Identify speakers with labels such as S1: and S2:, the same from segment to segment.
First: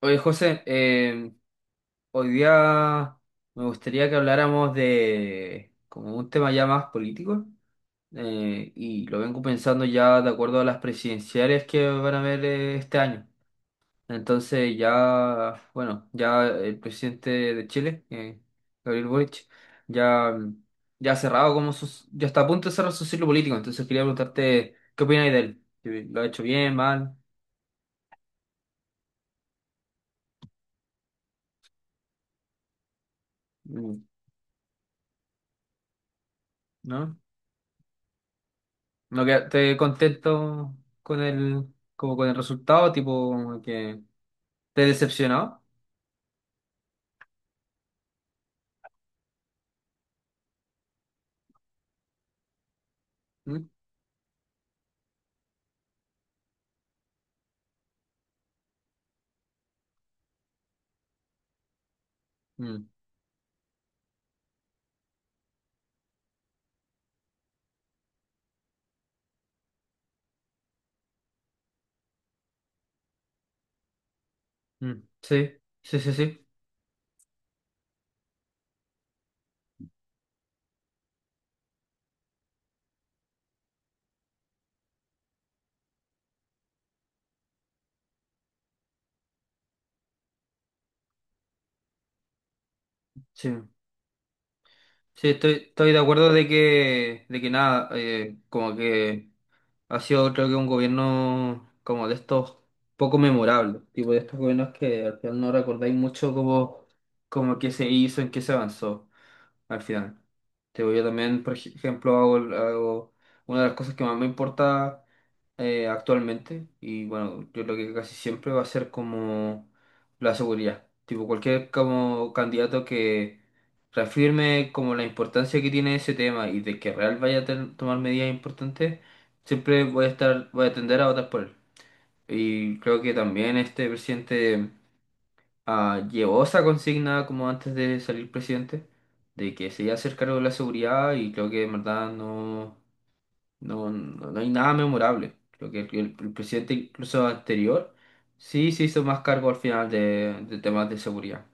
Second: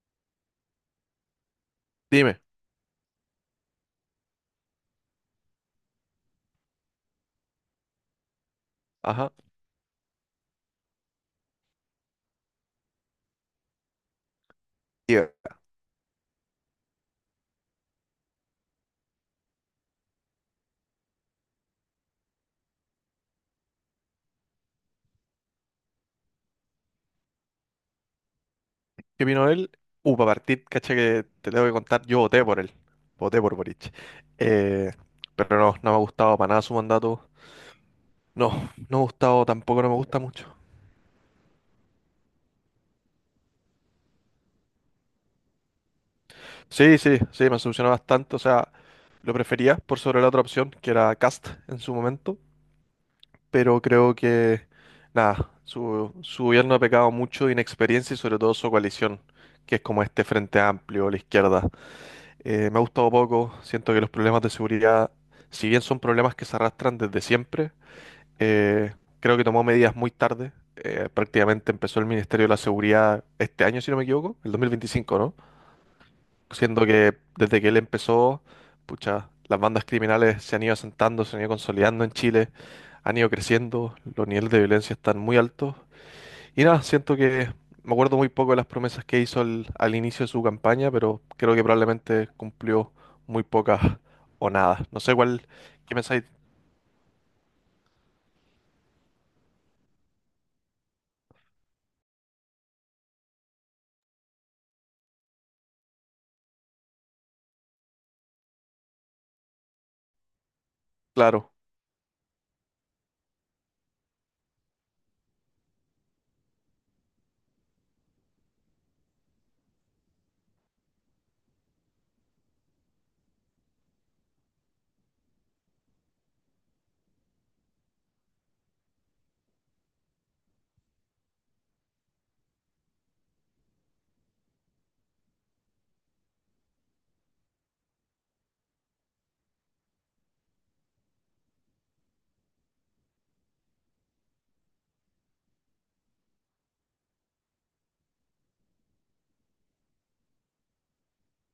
S1: Oye, José, hoy
S2: Dime,
S1: día me gustaría que habláramos de como un tema ya más político, y lo
S2: ajá,
S1: vengo pensando ya de acuerdo a las presidenciales que van a haber, este año. Entonces
S2: Tío,
S1: ya, bueno, ya el presidente de Chile, Gabriel Boric, ya, ya ha cerrado como sus, ya está a punto de cerrar su ciclo político. Entonces quería preguntarte, ¿qué opinas de él? ¿Lo ha hecho bien, mal?
S2: ¿qué vino él? Para partir, caché que te tengo que contar, yo voté por él, voté por Boric.
S1: Mm.
S2: Eh, pero no, no me ha gustado para nada su
S1: ¿No?
S2: mandato. No, no me ha
S1: No, que
S2: gustado,
S1: te
S2: tampoco no me gusta mucho.
S1: contento con el, como con el resultado, tipo que te decepcionó.
S2: Sí, sí, sí, me solucionó bastante, o sea, lo prefería por sobre la otra opción, que era Cast en su momento, pero creo que, nada, su gobierno ha pecado mucho de inexperiencia y sobre todo su coalición, que es como este Frente Amplio, la izquierda. Me ha
S1: ¿Mm?
S2: gustado poco, siento que los problemas de seguridad, si bien son problemas que se arrastran desde siempre, eh, creo que tomó medidas muy tarde. Prácticamente empezó el Ministerio de la Seguridad este año, si no me equivoco, el
S1: Mm, mm.
S2: 2025, ¿no?
S1: Sí, sí, sí, sí.
S2: Siendo que desde que él empezó, pucha, las bandas criminales se han ido asentando, se han ido consolidando en Chile, han ido creciendo, los niveles de violencia están muy altos y nada, siento que me acuerdo muy poco de las promesas que hizo al inicio de su campaña, pero creo que probablemente cumplió muy
S1: Sí,
S2: pocas o nada. No sé
S1: sí,
S2: cuál,
S1: estoy, estoy
S2: qué
S1: de
S2: pensáis.
S1: acuerdo de que nada, como que ha sido creo que un gobierno como de estos poco memorable, tipo de estos gobiernos que al final no recordáis mucho como, como qué se hizo, en qué se avanzó. Al final, te digo, yo también,
S2: Claro,
S1: por ejemplo, hago, hago una de las cosas que más me importa, actualmente, y bueno, yo lo que casi siempre va a ser como la seguridad. Tipo, cualquier como candidato que reafirme como la importancia que tiene ese tema y de que real vaya a tomar medidas importantes, siempre voy a estar, voy a tender a votar por él. Y creo que también este presidente, llevó esa consigna como antes de salir presidente, de que se iba a hacer cargo de la seguridad y creo que en verdad no, no hay nada memorable. Creo que el presidente incluso anterior sí se hizo más cargo al final de temas de seguridad.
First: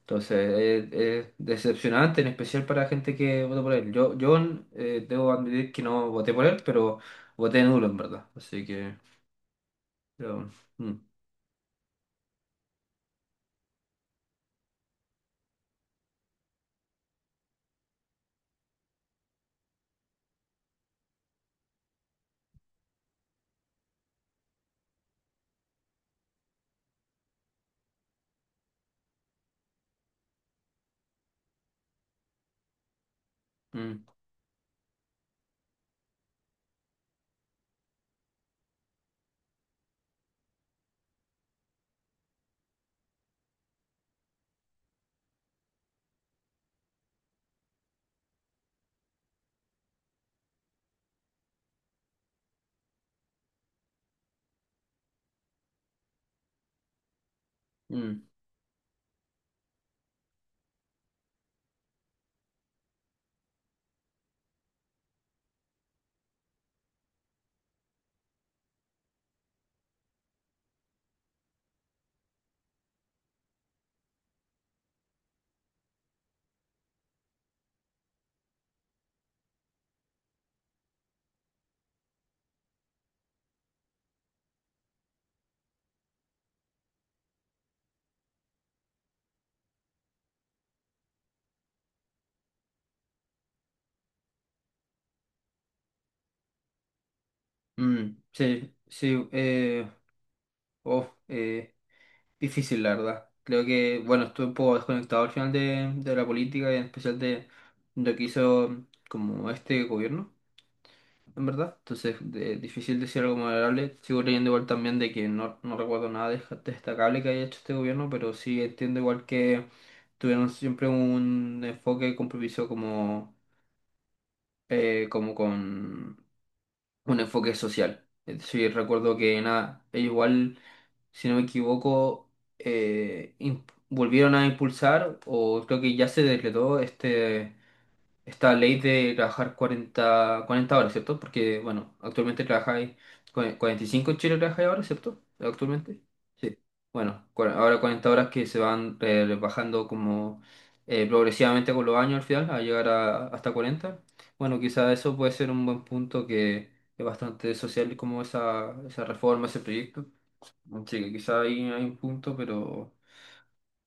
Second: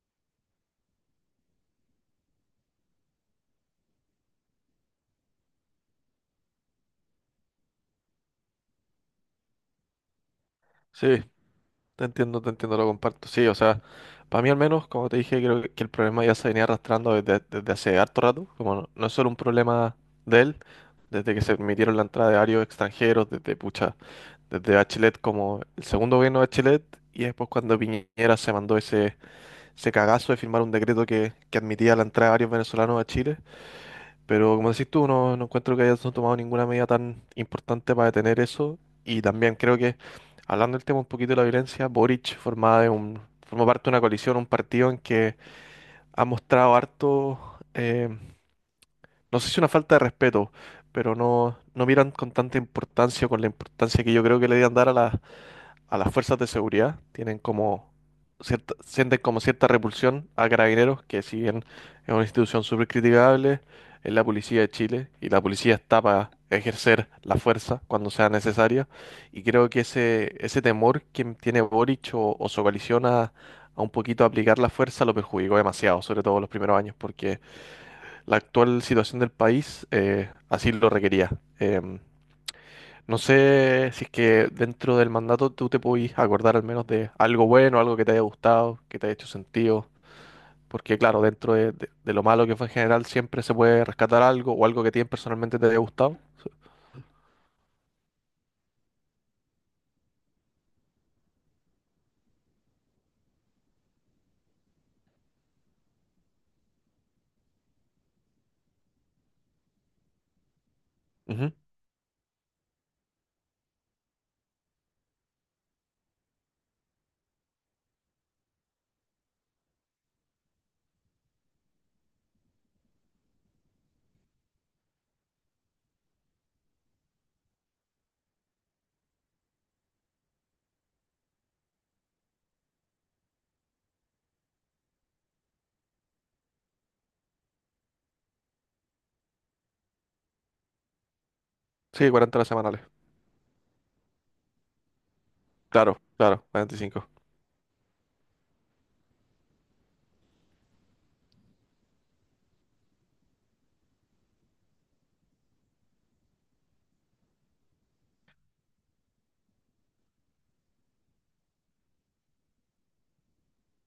S1: Entonces es decepcionante, en especial para gente que votó por él. Yo, debo admitir que no voté por él, pero voté nulo en verdad. Así que... pero, mm,
S2: sí, te entiendo, lo comparto. Sí, o sea, para mí al menos, como te dije, creo que el problema ya se venía arrastrando desde hace harto rato. Como no, no es solo un problema de él, desde que se permitieron la entrada de varios extranjeros, desde pucha, desde Bachelet como el segundo gobierno de Bachelet, y después cuando Piñera se mandó ese cagazo de firmar un decreto que admitía la entrada de varios venezolanos a Chile,
S1: mm,
S2: pero como decís tú, no, no encuentro que hayan tomado ninguna medida tan importante para detener eso. Y también creo que, hablando del tema un poquito de la violencia, Boric forma parte de una coalición, un partido en que ha mostrado harto, no sé si una falta de respeto, pero no, no miran con tanta importancia, con la importancia que yo creo que le debían dar a las fuerzas de seguridad, tienen como
S1: mm,
S2: sienten como cierta repulsión a Carabineros, que si bien es una institución súper criticable, es la policía de Chile y la policía está para ejercer la fuerza cuando sea necesaria. Y creo que ese temor que tiene Boric o su coalición a un poquito aplicar la fuerza lo perjudicó demasiado, sobre todo los primeros años, porque la actual situación del país así lo requería. Em, no sé si es que dentro del mandato tú te podís acordar al menos de algo bueno, algo que te haya gustado, que te haya hecho sentido, porque claro, dentro de lo malo que fue en general siempre se puede rescatar algo o algo que a ti personalmente te haya gustado.
S1: mm. sí, sí. Uf, eh, difícil, la verdad. Creo que, bueno, estuve un poco desconectado al final de la política y en especial de lo que hizo como este gobierno, en
S2: Ujú.
S1: verdad. Entonces, difícil decir algo moderable. Sigo leyendo igual también de que no, no recuerdo nada destacable que haya hecho este gobierno, pero sí entiendo igual que tuvieron siempre un enfoque y compromiso como, como con un enfoque social. Es decir, recuerdo que nada, ellos igual, si no me equivoco, eh, im- volvieron a impulsar, o creo que ya se decretó este, esta ley de trabajar 40, 40 horas, ¿cierto? Porque, bueno,
S2: Sí, 40
S1: actualmente
S2: horas semanales.
S1: trabajáis 45 en Chile, trabajáis ahora, ¿cierto? Actualmente.
S2: Claro, claro, 45.
S1: Bueno, ahora 40 horas que se van, rebajando como, progresivamente con los años al final, a llegar a, hasta 40. Bueno, quizá eso puede ser un buen punto que es bastante social como esa reforma, ese proyecto. Sí, que quizá ahí hay un punto, pero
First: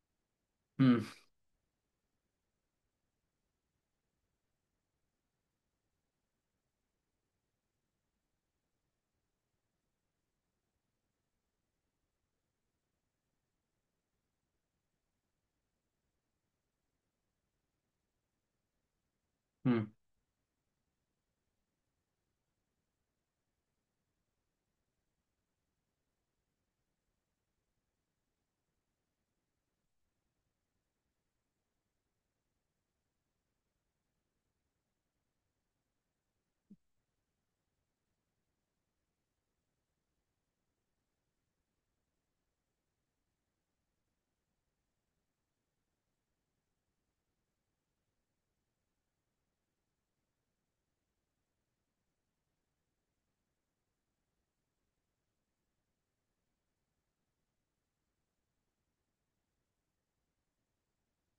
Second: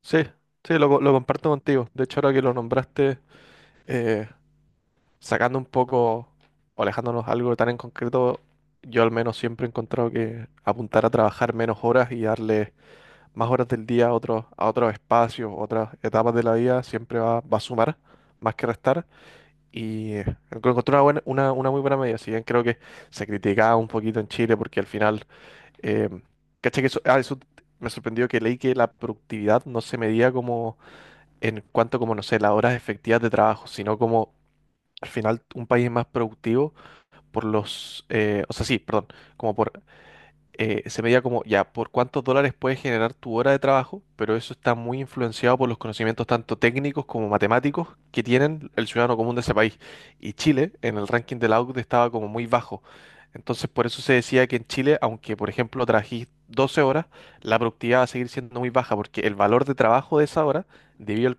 S2: Sí, sí,
S1: mm,
S2: lo comparto contigo. De hecho, ahora que lo nombraste, eh, sacando un poco, o alejándonos algo tan en concreto, yo al menos siempre he encontrado que apuntar a trabajar menos horas y darle más horas del día a otros espacios, otras etapas de la vida, siempre va, va a sumar más que restar.
S1: mm,
S2: Y encontré una buena, una muy buena medida. Si bien creo que se criticaba un poquito en Chile porque al final, eh, caché que eso me sorprendió que leí que la productividad no se medía como en cuanto como, no sé, las horas efectivas de trabajo, sino como al final un país es más productivo por los, o sea, sí, perdón, como por se medía como, ya, por cuántos dólares puedes generar tu hora de trabajo, pero eso está muy influenciado por los conocimientos tanto técnicos como matemáticos que tienen el ciudadano común de ese país. Y Chile, en el ranking de la OCDE, estaba como muy bajo. Entonces, por eso se decía que en Chile, aunque, por ejemplo, trabajís 12 horas, la productividad va a seguir siendo muy baja, porque el valor de trabajo de esa hora, debido al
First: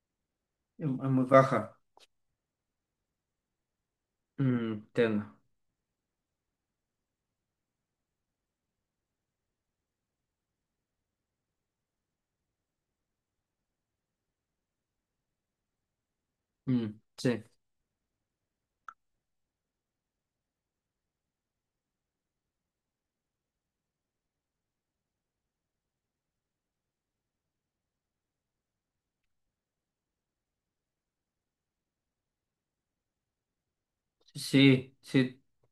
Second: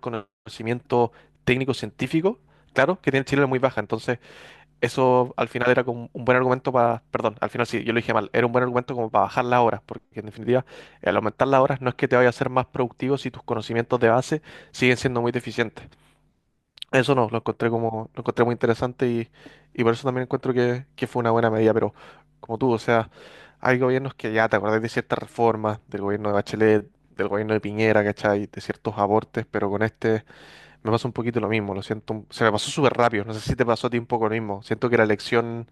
S1: es
S2: conocimiento
S1: muy baja.
S2: técnico-científico, claro, que tiene Chile es muy baja. Entonces,
S1: Mm,
S2: eso
S1: entiendo.
S2: al final era como un buen argumento para, perdón, al final sí, yo lo dije mal, era un buen argumento como para bajar las horas, porque en definitiva, al aumentar las horas no es que te vaya a ser más productivo si tus conocimientos de base siguen siendo muy deficientes.
S1: Mm,
S2: Eso no, lo
S1: sí,
S2: encontré como, lo encontré muy interesante y por eso también encuentro que fue una buena medida, pero como tú, o sea, hay gobiernos que ya te acordás de ciertas reformas, del gobierno de Bachelet, del gobierno de Piñera, ¿cachai? De ciertos abortes, pero con este me pasa un poquito lo mismo, lo siento, se me pasó súper rápido, no sé si te pasó a ti un poco lo mismo, siento
S1: sí,
S2: que la
S1: sí,
S2: elección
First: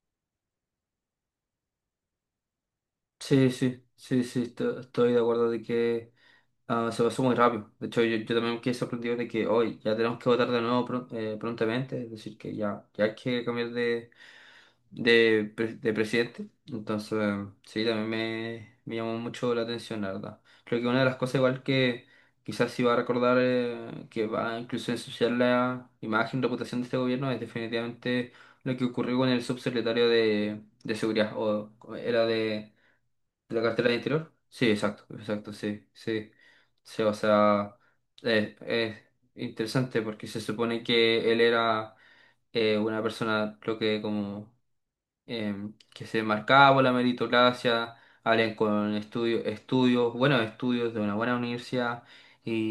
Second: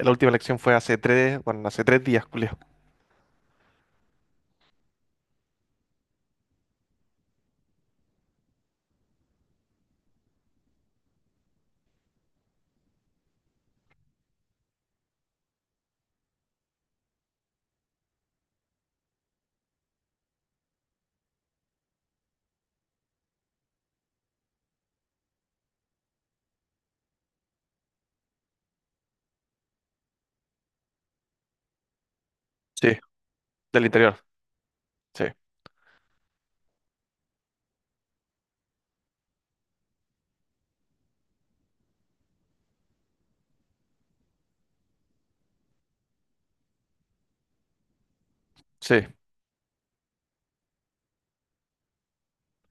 S2: la última elección fue hace tres, bueno, hace 3 días, Julio.
S1: sí, sí, sí, sí, estoy de acuerdo de que... Ah, se pasó muy rápido. De hecho, yo también me quedé sorprendido de que hoy ya tenemos que votar de nuevo prontamente, es decir, que ya, ya hay que cambiar de, de presidente. Entonces, sí, también me llamó mucho la atención, la verdad. Creo que una de las cosas igual que quizás sí va a recordar, que va incluso a ensuciar la imagen, reputación de este gobierno, es definitivamente lo que ocurrió con el subsecretario de Seguridad, o era...
S2: Sí,
S1: ¿La
S2: del
S1: cartera de
S2: interior.
S1: interior? Sí, exacto,
S2: Sí,
S1: exacto, sí, sí. Sí, o sea, es interesante porque se supone que él era, una persona, creo que como, que se marcaba por la meritocracia, alguien
S2: sí,
S1: con estudios, buenos estudios de una buena universidad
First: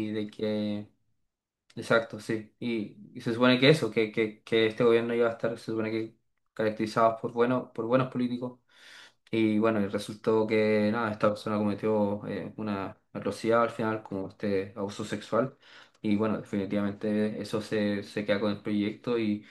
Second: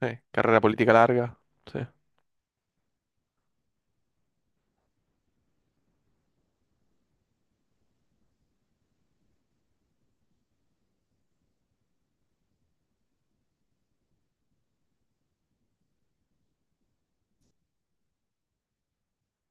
S2: sí.
S1: de
S2: Carrera
S1: que,
S2: política larga. Sí.
S1: exacto, sí, y se supone que eso, que este gobierno iba a estar, se supone que caracterizados por, bueno, por buenos políticos y bueno, y resultó que nada, esta persona cometió, una atrocidad al final, como este abuso sexual. Y bueno, definitivamente eso se, se queda con el proyecto y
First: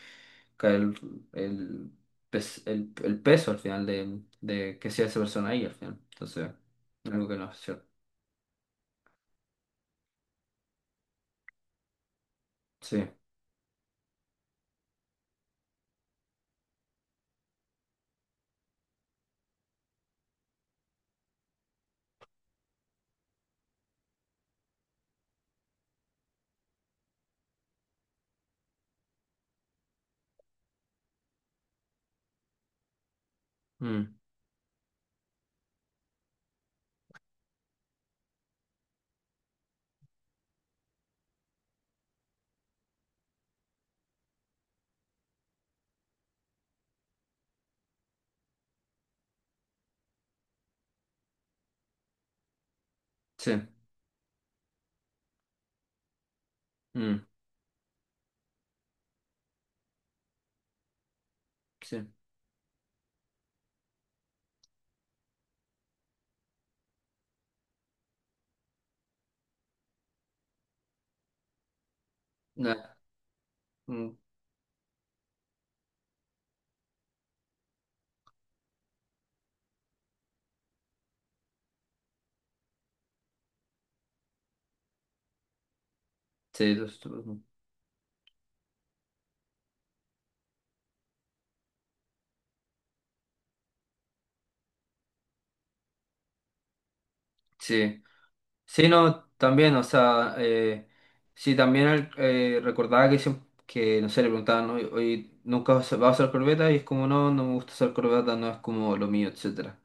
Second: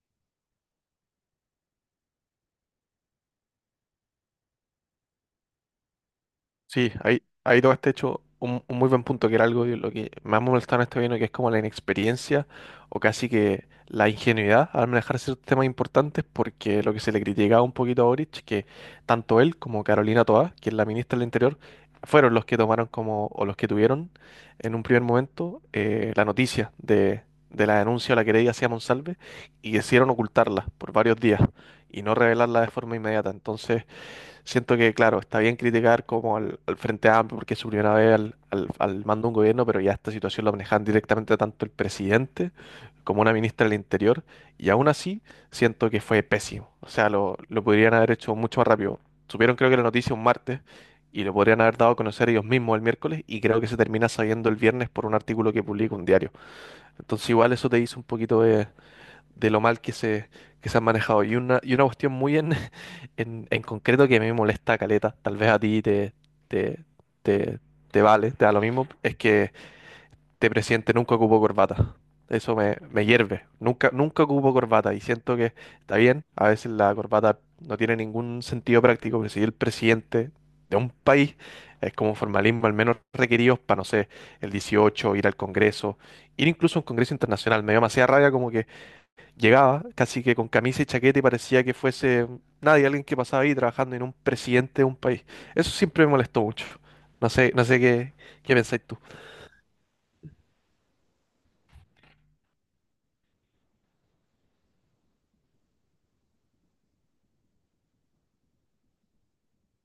S1: cae el, el peso al final de que sea esa persona ahí al final. Entonces,
S2: Sí, ahí,
S1: algo que no es
S2: ahí todo
S1: cierto.
S2: este hecho un, muy buen punto, que era algo de lo que más me molestaba en este gobierno, que es como la inexperiencia o
S1: Sí,
S2: casi que la ingenuidad al manejar ciertos temas importantes, porque lo que se le criticaba un poquito a Boric, que tanto él como Carolina Toá, que es la ministra del Interior, fueron los que tomaron como, o los que tuvieron en un primer momento la noticia de la denuncia o la querella hacia Monsalve y decidieron ocultarla por varios días y no revelarla de forma inmediata. Entonces,
S1: mm,
S2: siento que, claro, está bien criticar como al Frente Amplio porque es su primera vez al mando de un gobierno, pero ya esta situación la manejan directamente tanto el presidente como una ministra del Interior, y aún así siento que fue pésimo. O sea, lo podrían haber hecho mucho más rápido. Supieron creo que la noticia un martes y lo podrían haber dado a conocer ellos mismos el miércoles y
S1: sí,
S2: creo que se termina sabiendo el viernes por un artículo que publica un diario.
S1: mm,
S2: Entonces igual eso te dice un poquito de lo mal que se han manejado. Y una
S1: sí.
S2: cuestión muy en, en concreto que a mí me molesta, Caleta, tal vez a ti te, te, te vale, te da lo mismo, es que este presidente nunca ocupó corbata. Eso me,
S1: Nah,
S2: me hierve. Nunca,
S1: mm,
S2: nunca ocupo corbata y siento que está bien. A veces la corbata no tiene ningún sentido práctico, pero si el presidente de un país es como formalismo, al menos requeridos para, no sé, el 18, ir al Congreso, ir
S1: sí,
S2: incluso a un Congreso internacional. Me dio demasiada rabia como que llegaba casi que con camisa y chaqueta y parecía que fuese nadie, alguien que pasaba ahí trabajando en un presidente de un país. Eso siempre me molestó mucho. No sé
S1: sí.
S2: qué pensáis
S1: Sí,
S2: tú.
S1: no, también, o sea, sí, también recordaba que, que, no sé, le preguntaban, ¿no? Oye, ¿nunca vas a usar corbeta? Y es como, no, no me gusta usar corbeta, no es como lo mío, etcétera.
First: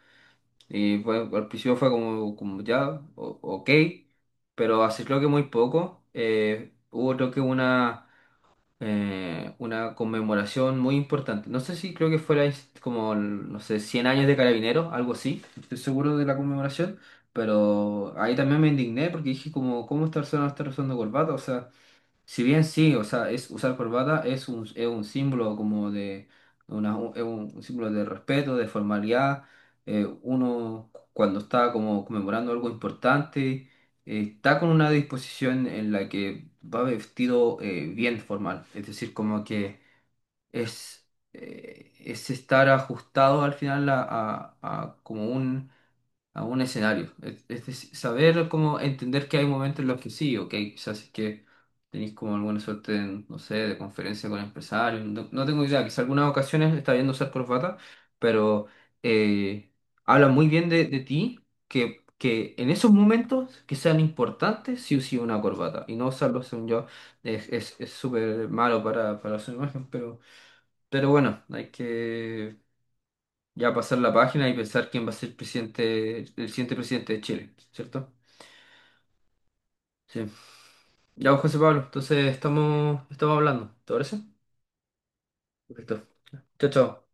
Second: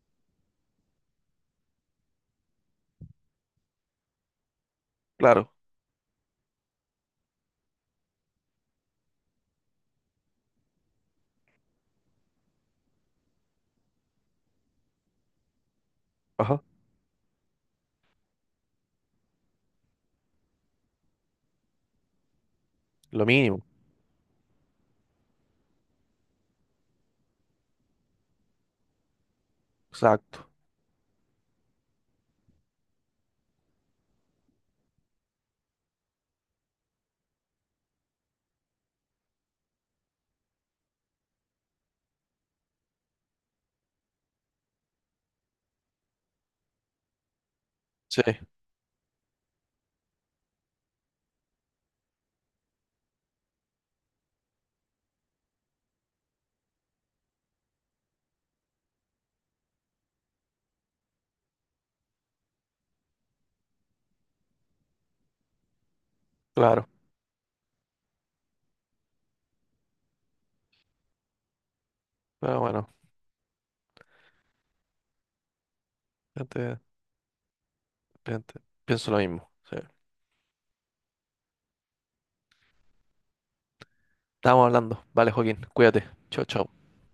S1: Y al principio fue como, como ya, ok, pero hace creo que muy
S2: Claro,
S1: poco, hubo creo que una conmemoración muy importante. No sé si creo que fuera es como, no sé, 100 años de Carabineros, algo así, no estoy seguro de la
S2: ajá,
S1: conmemoración, pero ahí también me indigné porque dije como, ¿cómo esta persona no está usando corbata? O sea... Si bien sí, o
S2: lo
S1: sea, es
S2: mínimo,
S1: usar corbata es un símbolo como de una, un, es un símbolo de respeto, de formalidad.
S2: exacto.
S1: Uno cuando está como conmemorando algo importante, está con una disposición en la que va vestido, bien formal. Es decir, como que es estar ajustado al final a, a como un, a un escenario. Es
S2: Sí,
S1: saber cómo entender que hay momentos en los que sí, ok, quizás si es que tenéis como alguna suerte, en, no sé, de conferencia con empresarios, no, no tengo idea, quizás algunas ocasiones está viendo usar corbata, pero, eh, habla muy bien de ti que en esos momentos que sean importantes, sí o sí una corbata, y no usarlo, según yo,
S2: claro.
S1: es súper malo para su imagen, pero bueno, hay que...
S2: Pero bueno,
S1: ya pasar la página y pensar quién va a ser presidente, el siguiente
S2: gente-
S1: presidente de Chile, ¿cierto?
S2: gente, pienso lo mismo. Sí.
S1: Sí. Ya, pues, José Pablo, entonces estamos, estamos hablando, ¿te parece?
S2: Estamos hablando. Vale, Joaquín, cuídate.
S1: Perfecto.
S2: Chao,
S1: Chao,
S2: chao.
S1: chao.